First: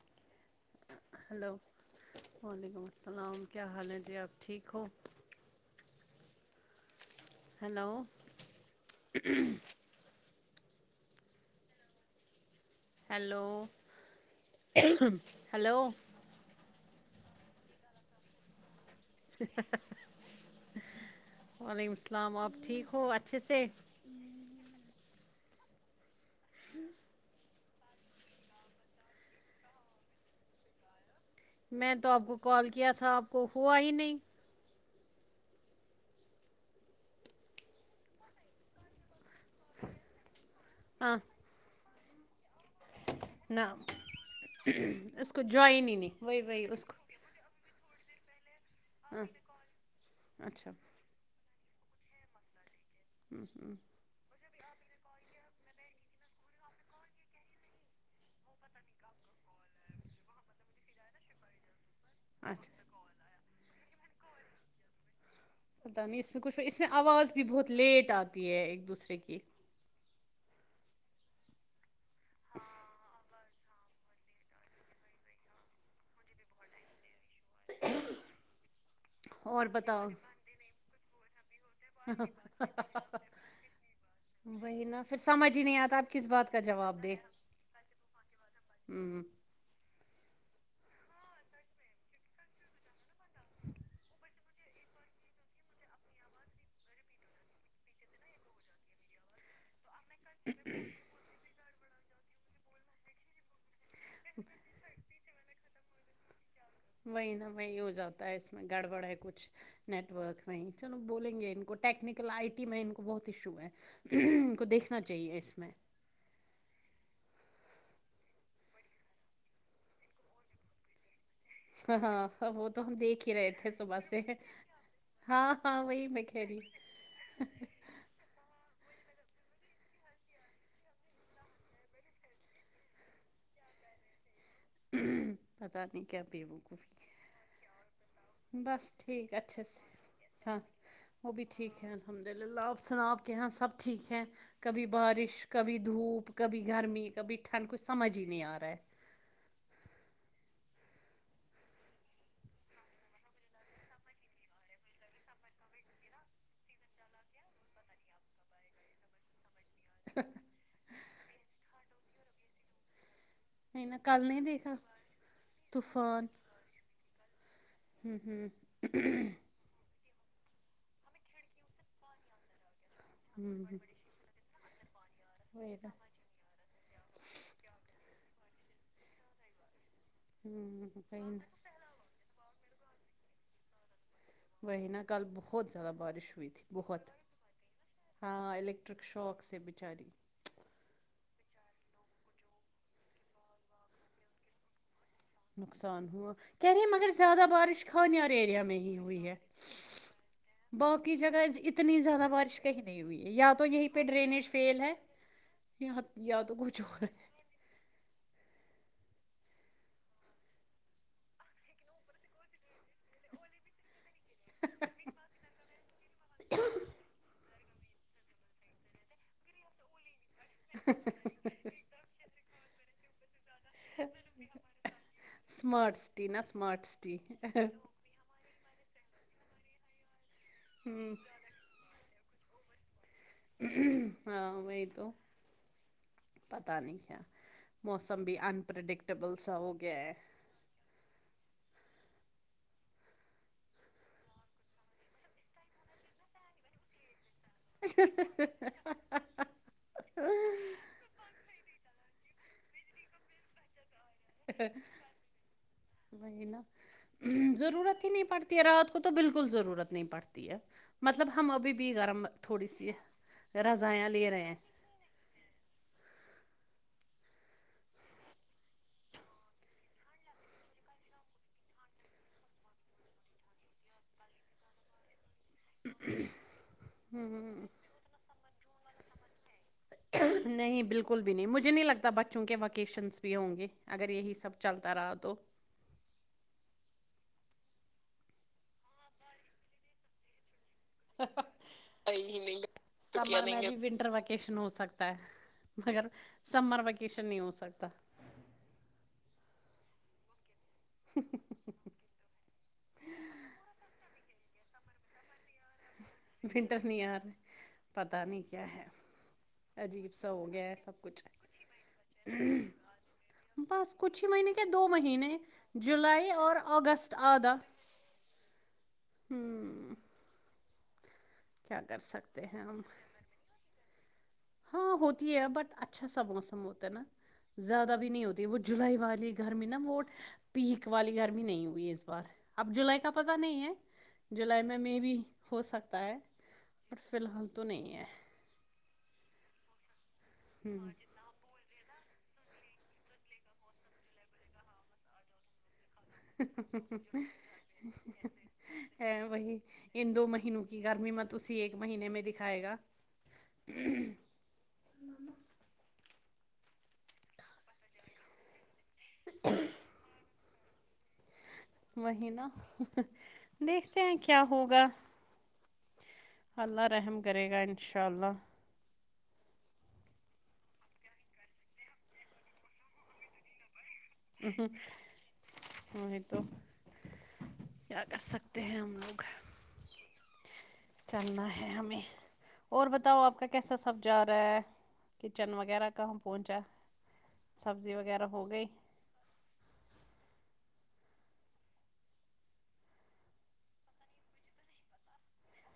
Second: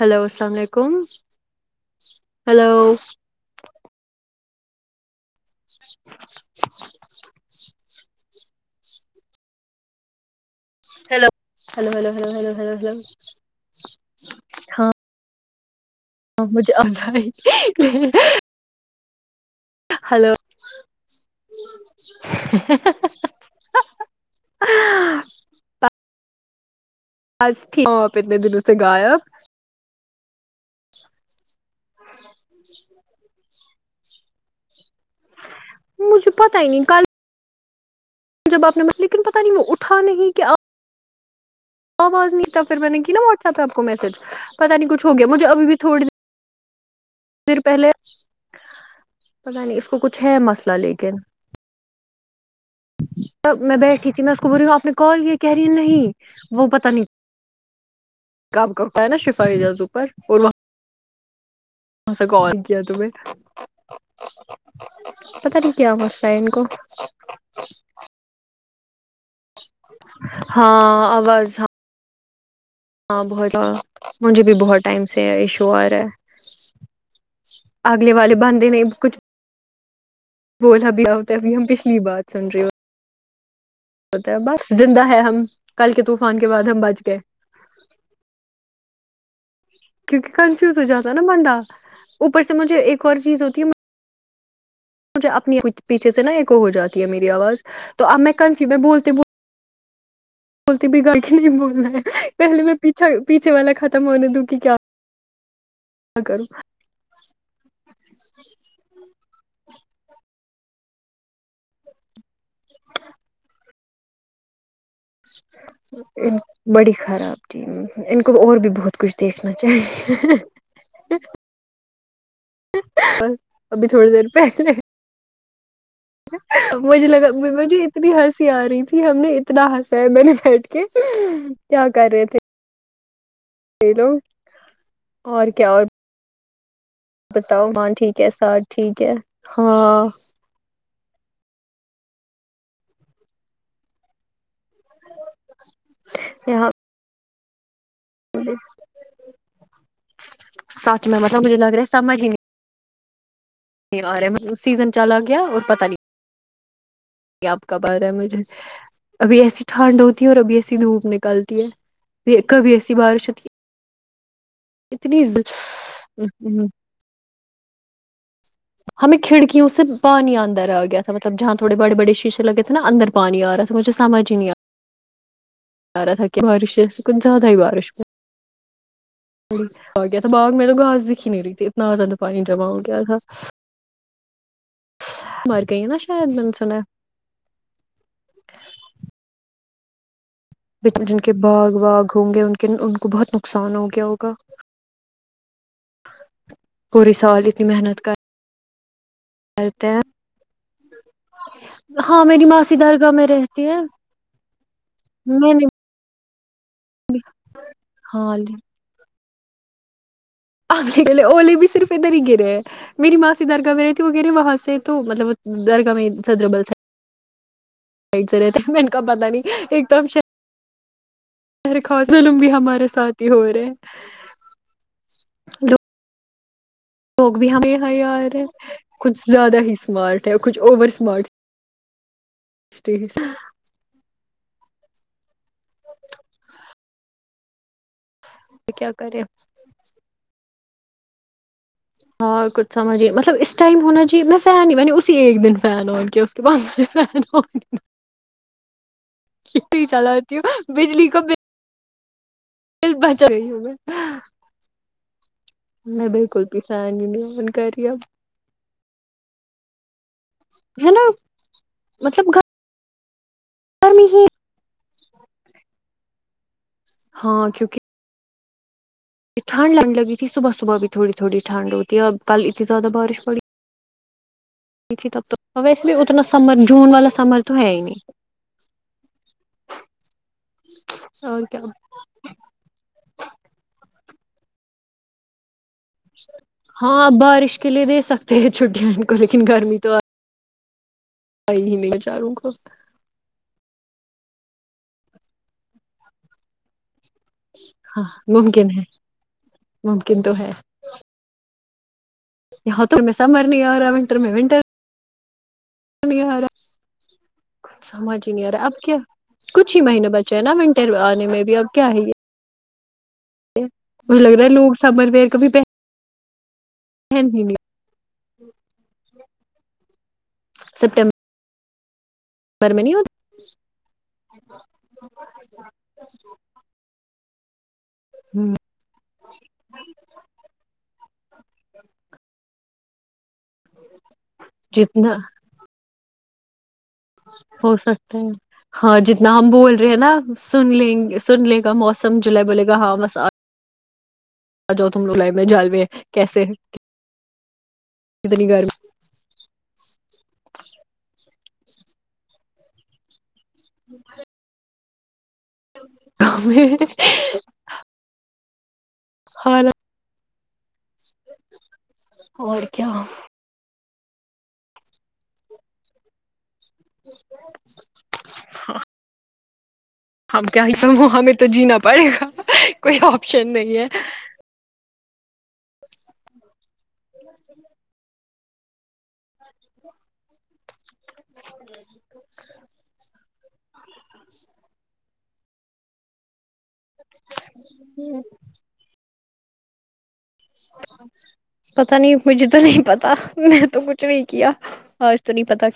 hello سامنے hello وعلیکم السلام کیا حال ہے جی آپ سیکھو [inaudible] ہوں hello hello hello hello hello hello hello ہاں ہلو ہاں مجھے آ ہے اچ ہلو وعلیکم السلام آپ ٹھیک ہو اچھے سے [inaudible] بس ٹھیک آپ اتنے دنوں سے گایا میں تو آپ کو کال کیا تھا آپ کو ہوا ہی نہیں مجھے پتا ہی نہیں کل جب آپ نے مت لیکن پ نہیں وہ اٹھا نہیں کہ ہاں آپ وہ باز نہیں تب میں نے کی نا واٹس ایپہ نہ آپ کو میسج پتاہ نہیں کچھ ہویا اس کو مجھے ابھی بھی جوائن ہی تھوڑ دیر نہیں وہی وہی اس کو پھر پہلے ہاں پت نہیں اس کو کچھ ہے اچھا مسئلہ لیکن سب میں بیٹھی تھی مس ب آپ نے کال کیا کہہ رہی نہیں وہ پت نہیں کاتا ہے نا شفائی جاز اوپر ماںس سے کال کیا اچھا تمہیں پتا کیا پتہ نہیں مسئلہ اس ہے میں ان کو کچھ اس میں آواز بھی بہت لیٹ آتی ہے دوسرے کی ہاں ہاں آواز ہاں ا ہاں بہت مجھے بھی بہت ٹائم سے ایشو آ رہا ہے اگلے والے بانندے نہیں کچھ اور بتاؤ بلا ا بھی آتا ہےب ہم پچھلی بات سن رہی ہو س بس وہی نا زندہ پھر ہے ہم سمجھ ہی نہیں کل آتا کے آپ کس طوفان کے بات کا بعد ہم جواب بچ دیں گئے ہوں کیونکہ کنفیوز ہو جاتا ہے نا بندہ اوپر سے مجھے ایک اور چیز ہوتی ہے مجھے اپنی پیچھے سے نا ایک ہو جاتی ہے میری آواز تو اب میں کنفیو میں بولتی بول بولنا پہلے پیچھا پیھے والا کھ ت م نے دک کیا کیا کرو وہی نا وہی ہو جاتا ہے اس وہ چلو بولیں گے ان کو ٹیکنیکل آئی ٹی میں ان کو بہت ایشو ہے ان کو دیکھ بڑی خراب ان کو اور بھی بہت کچھ دیکھنا چاہیے ہاں ہاں وہ تو ہم دیکھ بس ہی رہے تھے ابھی صبح تھوڑی سے دیر پہلے ہاں ہاں وہی میں کہہ رہی مجھے لگا مجھے اتنی ہنسی آ رہی تھی ہم نے اتنا ہنسایا میں نے بیٹھ کے کیا کر رہے تھے ہیلو پتا نہیں کیا پیوں بتاؤ ہاں ٹھیک ہے ساتھ بس ٹھیک ہے ہاں وہب بھی ٹھیک ہے الحمد للہ آپ سناؤ کہ سب ٹھیک ہے کبھی بارش کبھی دھوپ کبھی یہاں گرمی کبھی تل کوچھ سمجھ ہی نہیں آ رہا ہے سچ میں متب مجھے لگ رہا سمجھ ہی نہیں آ رہا سیزن چلا گیا اور پت نہیں آپ کا بار ہے مجھے ابھی ایسی ٹھڈ ہوتی ہے اور ابھی ایسی دھوپ نک نکالتی ہے کبھی ایسی بارش ہوتی ہے نہیں کل نہیں دیک اتنی ہ انھوہ نی ہمیں کھڑکیوں سے پانی اندر آ گیا تھاطلب جہاں تھوڑے بڑے بڑےیے لگے نا اندر پانی آ ہوں رہا تھا ہوں مھ سمج نہیں آا وہی نا سارا تھا کہ بارشکن زیادہ ہی بارش کو جیی آ گیا تھا بغ میں ہوں تو گاس وہی دکھ نا ہی نہیں رہی تھی اتنا زیادہ پانی جاؤ کیا تھا وہی نا کل مر بہت گئی ہے زیادہ نا بارش شاید میں ہوئی نے تھی سنا ہے بہت ہاں الیکٹرک شوق سے بھی چاری بچ جن کے باغ واغ ہوں گے ان کے ان کو بہت نقصان ہو گیا ہوگا نقصان ہوا کہہ رہی ہیں مگر پورے زیادہ سال اتنی بارش محنت کر کانار ایریا میں ہی ہوئی ہے کرتے ہیں باقی جگہ اتنی ہاں زیادہ میری بارش ماسی کہیں نہیں درگاہ ہوئی میں ہے یا رہتی تو یہیں پہ ڈرینیج فیل ہے میں نے یا یا تو گ جوڑ ہاں لے آے اولیے بھی صرف ادھر ہی گرے ہیں میری ماں سے درگاہ میرے وغیرہ وہاں سے تو مطلب در کا میں سدربل س سے رہتے م کا پتاہ نہیں ایک دم [inaudible] رلم بھی ہمارے سات ہی ہو رہے ہیں اسمارٹس تین لوگ بھی ہمیں ہائی آ رہے ہیں کچھ زیادہ ہی سمارٹ کچھ اورور سمارٹس جی ہاں وہ تو پتا نہیں ہے موسم بھی کیا کرے انپرڈکٹیبل سا ہو گیا ہے ہاں کچھ سمجھھیے مطلب اس ٹائم ہونا جی میں فین ہی میں نے اسی ایک دن فین ہو ان کے اس کے بعد فین ہو کیا چلاتی دل بچا گئی ہمیں میں بالکل بھی فین ہی نہیں آن کر رہی ضرورت اب ہی نہیں پڑتی ہے راحت کو تو بالکل ضرورت نہیں پڑتی ہے مطلب ہم ابھی بھی گرم مطلب تھوڑی سی گھر میں رضایںں ہی لیےیریں ہیں ہاں کیونکہ یہ ٹھنڈ لگنے لگی تھی صبح صبح بھی تھوڑی تھوڑی ٹھنڈ ہوتی ہے اورب کل اتنی زیاہ بارش پڑی د تھی تب تو اور ویسے بھی اتنا سمر جون والا سمر تو ہے ہی نہیں نہیں بالکل بھی اور نہیں کیا مجھے نہیں لگتا بچوں کے وکیشنس بھی ہوں گے اچھا اگر یہی سب چلتا رہا تو ہاںپ بارش کے لیے دے سکتے ہیں چھٹیاں ان کو لیکن گرمی تو آئی ہی نہیں بچاروں کو نہیں س یش ہو سکتا م س ویکیشن ہاں ممکن ہے ممکن تو ہے یہاںت ر میں سمر نہیں ارا ونٹر میں ونٹر نہیں آ رہا ونٹر نہیں آ رہے سمجھ پتا ہی نہیں آ کیا رہا اب ہے کچھ ہی مہینے عجیب سا بچے ہیں ہو نا گیا ہے ونٹر سب کچھ آنے میں بھی اب کیا یہ ہے بس کچھ مجھے ہی لگ رہا ہے مہینے کے لوگ دو سمر ویئر مہینے کبھی جولائی اور اگست پہن ہی آدھا نہیں ہ سپٹمبر کیا کر سکتے ت ہیں ہم میں نہیں ہوتا ہاں ہوتی ہے بٹ اچھا سا موسم ہوتا ہے نا زیادہ بھی نہیں ہوتی وہ جولائی والی گرمی نا وہ پیک والی گرمی نہیں ہوئی ہے اس بار اب جولائی کا پتہ نہیں ہے جولائی میں مے جتنا بھی ہو سکتا ہے بٹ فی الحال تو ہو نہیں سکتا ہے ہاں جتنے نام بول رہے ہیں نا سن لیں گے سن لے گا موسم تم جل بولے گا ہاں بس آ جاؤ تم لوگ جال میں کیسے اتنی گرمی ہے وہی ان دو مہینوں کی گرمی مت توی ایک مہینے میں دکھائے گا ہوں ا [inaudible] خال وہینا اور کیا دیکھ ہیں کیا ہوگا اللہ رحم کرے گا انشاء اللہ ہم کیا ہی سہ ہمیں تو جینا پڑے گا کوئی آپشن نہیں ہے نہیں تو کیا کر سکتے ہیں ہم لوگ چلنا ہے ہمیں اور بتاؤ آپ کا کیا کیسا سب چارہ کچن وغیرہ کہاں پہنچا سبزی وغیرہ ہو گئی پتا نہیں مجھے تو نہیں پتا میں تو کچھ نہیں کیا آج تو نہیں پتا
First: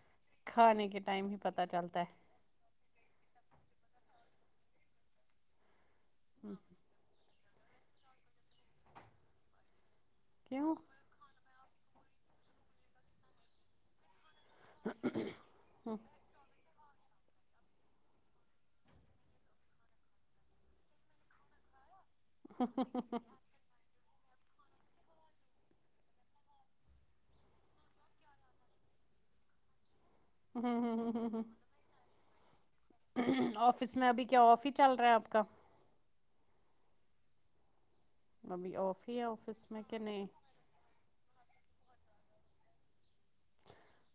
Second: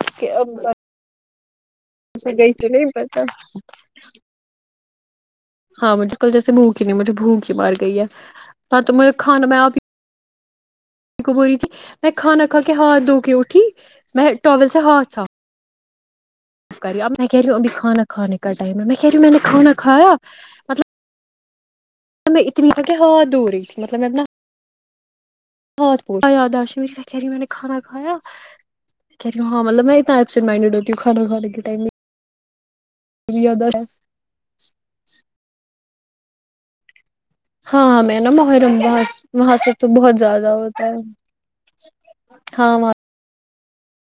کھانے کے ٹائم ہے پتہ چلتا اسے گئی ت نہیں بتا ہاں مجھے کل جیس بوک نہیں مجے بھوک مار گئی ہے ہاں تو مجھے کھانا میں آپ کیوں کو بول رہی تھی میں کھانا کھا کے ہاتھ دھو کے اٹھی میں ٹرول سے ہاں اچھا کری اب میں کہریو ابھی کھانا کھانے کا ائم ہے میں کہریو میں نے کھانا کھایا مطلب میں اتنی ہات د ہو رہی تھی مطلب میںنا بہت ب یاد آش کہہ رہی ہ میں نے کھانا کھا کہہ رہی ہوں ہاں مطلب میں ر مائنی رتی خانا گ کی ائم میں یاد [inaudible] ہاںاں میں نا محرم ابھی وہاں آف ہی ہے وہاں سے آفس میں تو کہ بہت نہیں زیادہ ہوتا ہے ہاں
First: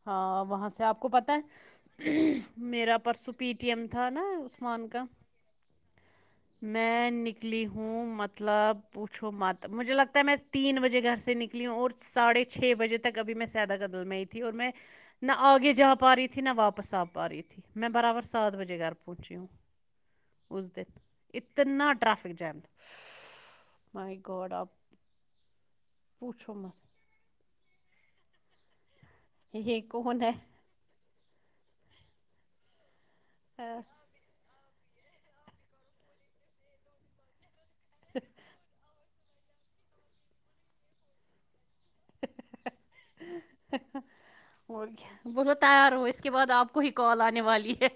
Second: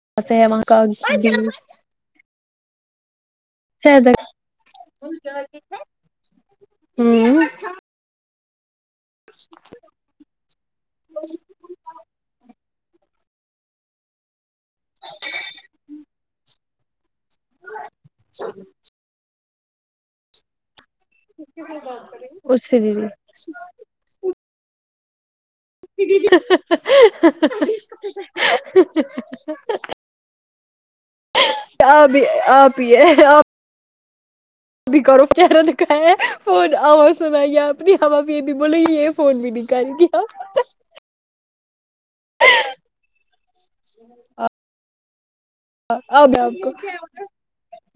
ہاں ہے وہاں کا سے آپ کو پت ہے ہوں میرا پرست پی ٹی ایم تھا نا عثمان کا میں نکلی ہوں مت مطلب پوچھو مت مجھے لگتا ہے میں تین بجے گھر سے نکلی ہوں اور ساڑھے چھ بجے تک بھی میں سیادہ قدل میں ہی تھی اور میں نہ آگے جا پا رہی تھی نہ واپس پساب پا رہی تھی میں برابر سات بجے گھر پہنچی ہوں ازدت اتنا ٹریافک جام اس سے دیدی مائی گوڈ آ ج کو ہون ہے آپ آپیے ہاں بھی کرو پرا دک ہے ف آواز سنائی آپ بھی خابا بھییے د بول ہی فون بھی نہیں کر کیایا اور بولو تیار ہو اس کے بعد آپ کو ہی کال آنے والی ہے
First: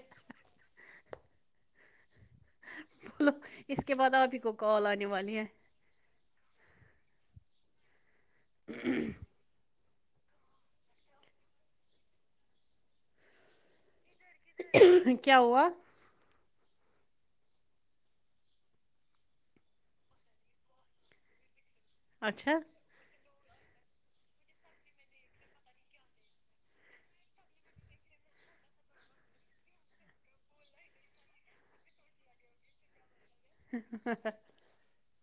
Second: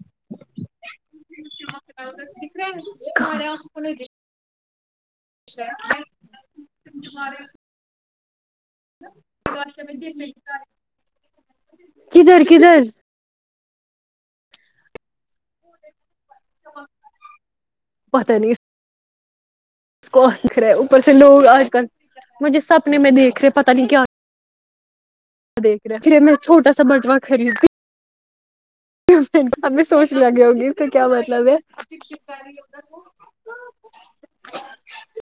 بولو دکھ اس کے بعد آپ ہی کو رہے کال آنے والی ہے ہیںارے آ کدھر کدھر کیا ہوا پتا نہیں اسکر ہے اوپر سے لوگ آج کل مجھے اچھا سپنے میں دیکھ کرپت نہیںک کیا دیکھ رہے پھر ہم میں چھوٹا سا بٹوا خریدتی ہمیں سوچ لگی ہوگی اس کا کیا مطلب ہے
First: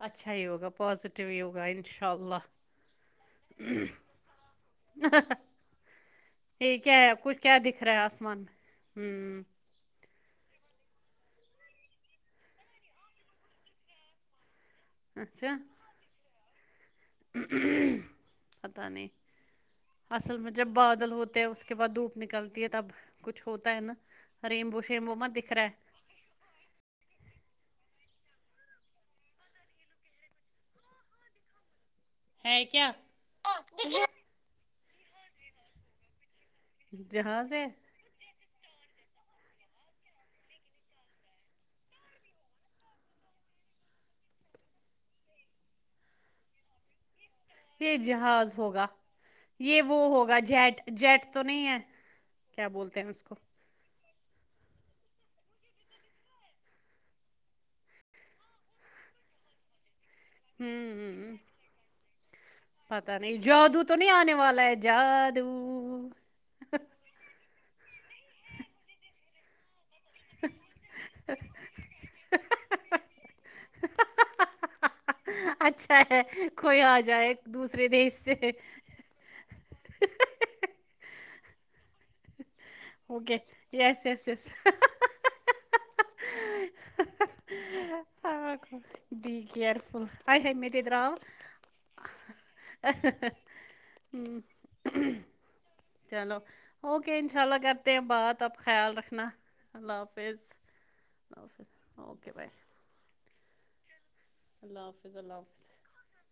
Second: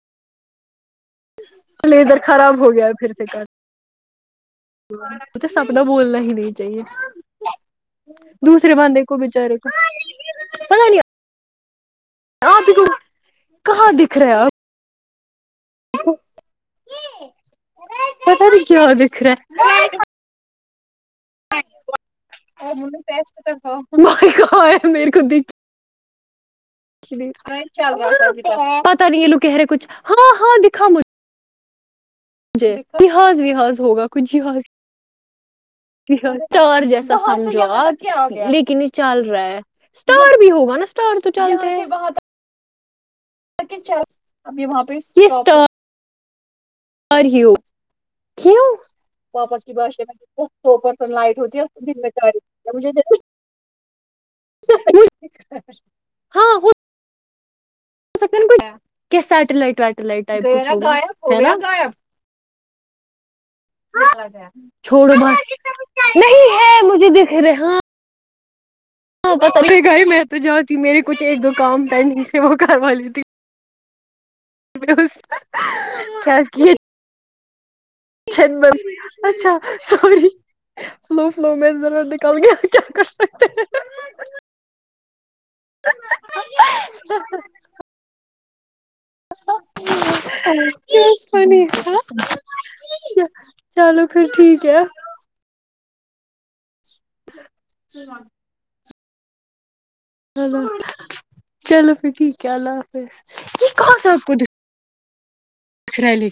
اچھا ہی ہوگا پاز لیزر خراب ہو گیا پھر سے کل م تو سپنا بولنا ہی نہیں یہ کیا ہے کچھ چاہیے کیا دکھ رہا ہے آسمان دوسرے بندے میں کو ہوں بچارے کو پ نہیں آپ کہاں دکھ رہے آپ اچھا ہ پتاہ تو کیا بکھرا ہے جبعات بدل ہوتے ہیں اس کے بعد دھوپ نکلتی ہے تب کچھ ہوتا ہے نا بھائی کہاں ریمبو شیمبو م دکھ رہا ہے پتا نہیں ہے لو کہہ رہے کچھ ہاں ہاں دکھا مجھ ہے ج کیا جحاز وحااز ہوگا کھ جاز ج س اسٹار جیسا جہاز ہمج ہے لیک نہیں چل رہا ہے اسٹار بھی ہوگا نا اسٹار تو چتا لیکن چ اب یہ وہاں پہ یہٹر ہی یہ جہاز ہوگا واپس کی یہ وہ ہوگا جیٹ بادشاہ جیٹ لائٹ تو ہوتی نہیں ہے کیا بولتے ہیں ہےجھ اس کو ہاں وہ س کو سیلائٹ ویٹلائٹ گیرا گغائبا گایاب پتاہ چھوڑو بس نہیں ہے مجھے دکھ رہے ہاں ہ ب گئے میں تو جاتی میرے کچھ ایک دو کام پینڈنگ سےے وہ کروا لیی تھی اچھا ہے کیز کی [unintelligible] کوئی آ جائے دوسرے دیش چن سے اچھا سور سو فلو مذر اوکے یس یس یس [unintelligible] آ کو چلو پھر ٹھیک ہے چلو اوکے انشاء اللہ کرتے ہیں بات اپ خیال رکھ و لو چلو حافظ پھر اوکے ٹھیک بائے ہے اللہ حافظ ج کو س اللہ حافظ فض ال آ ارلی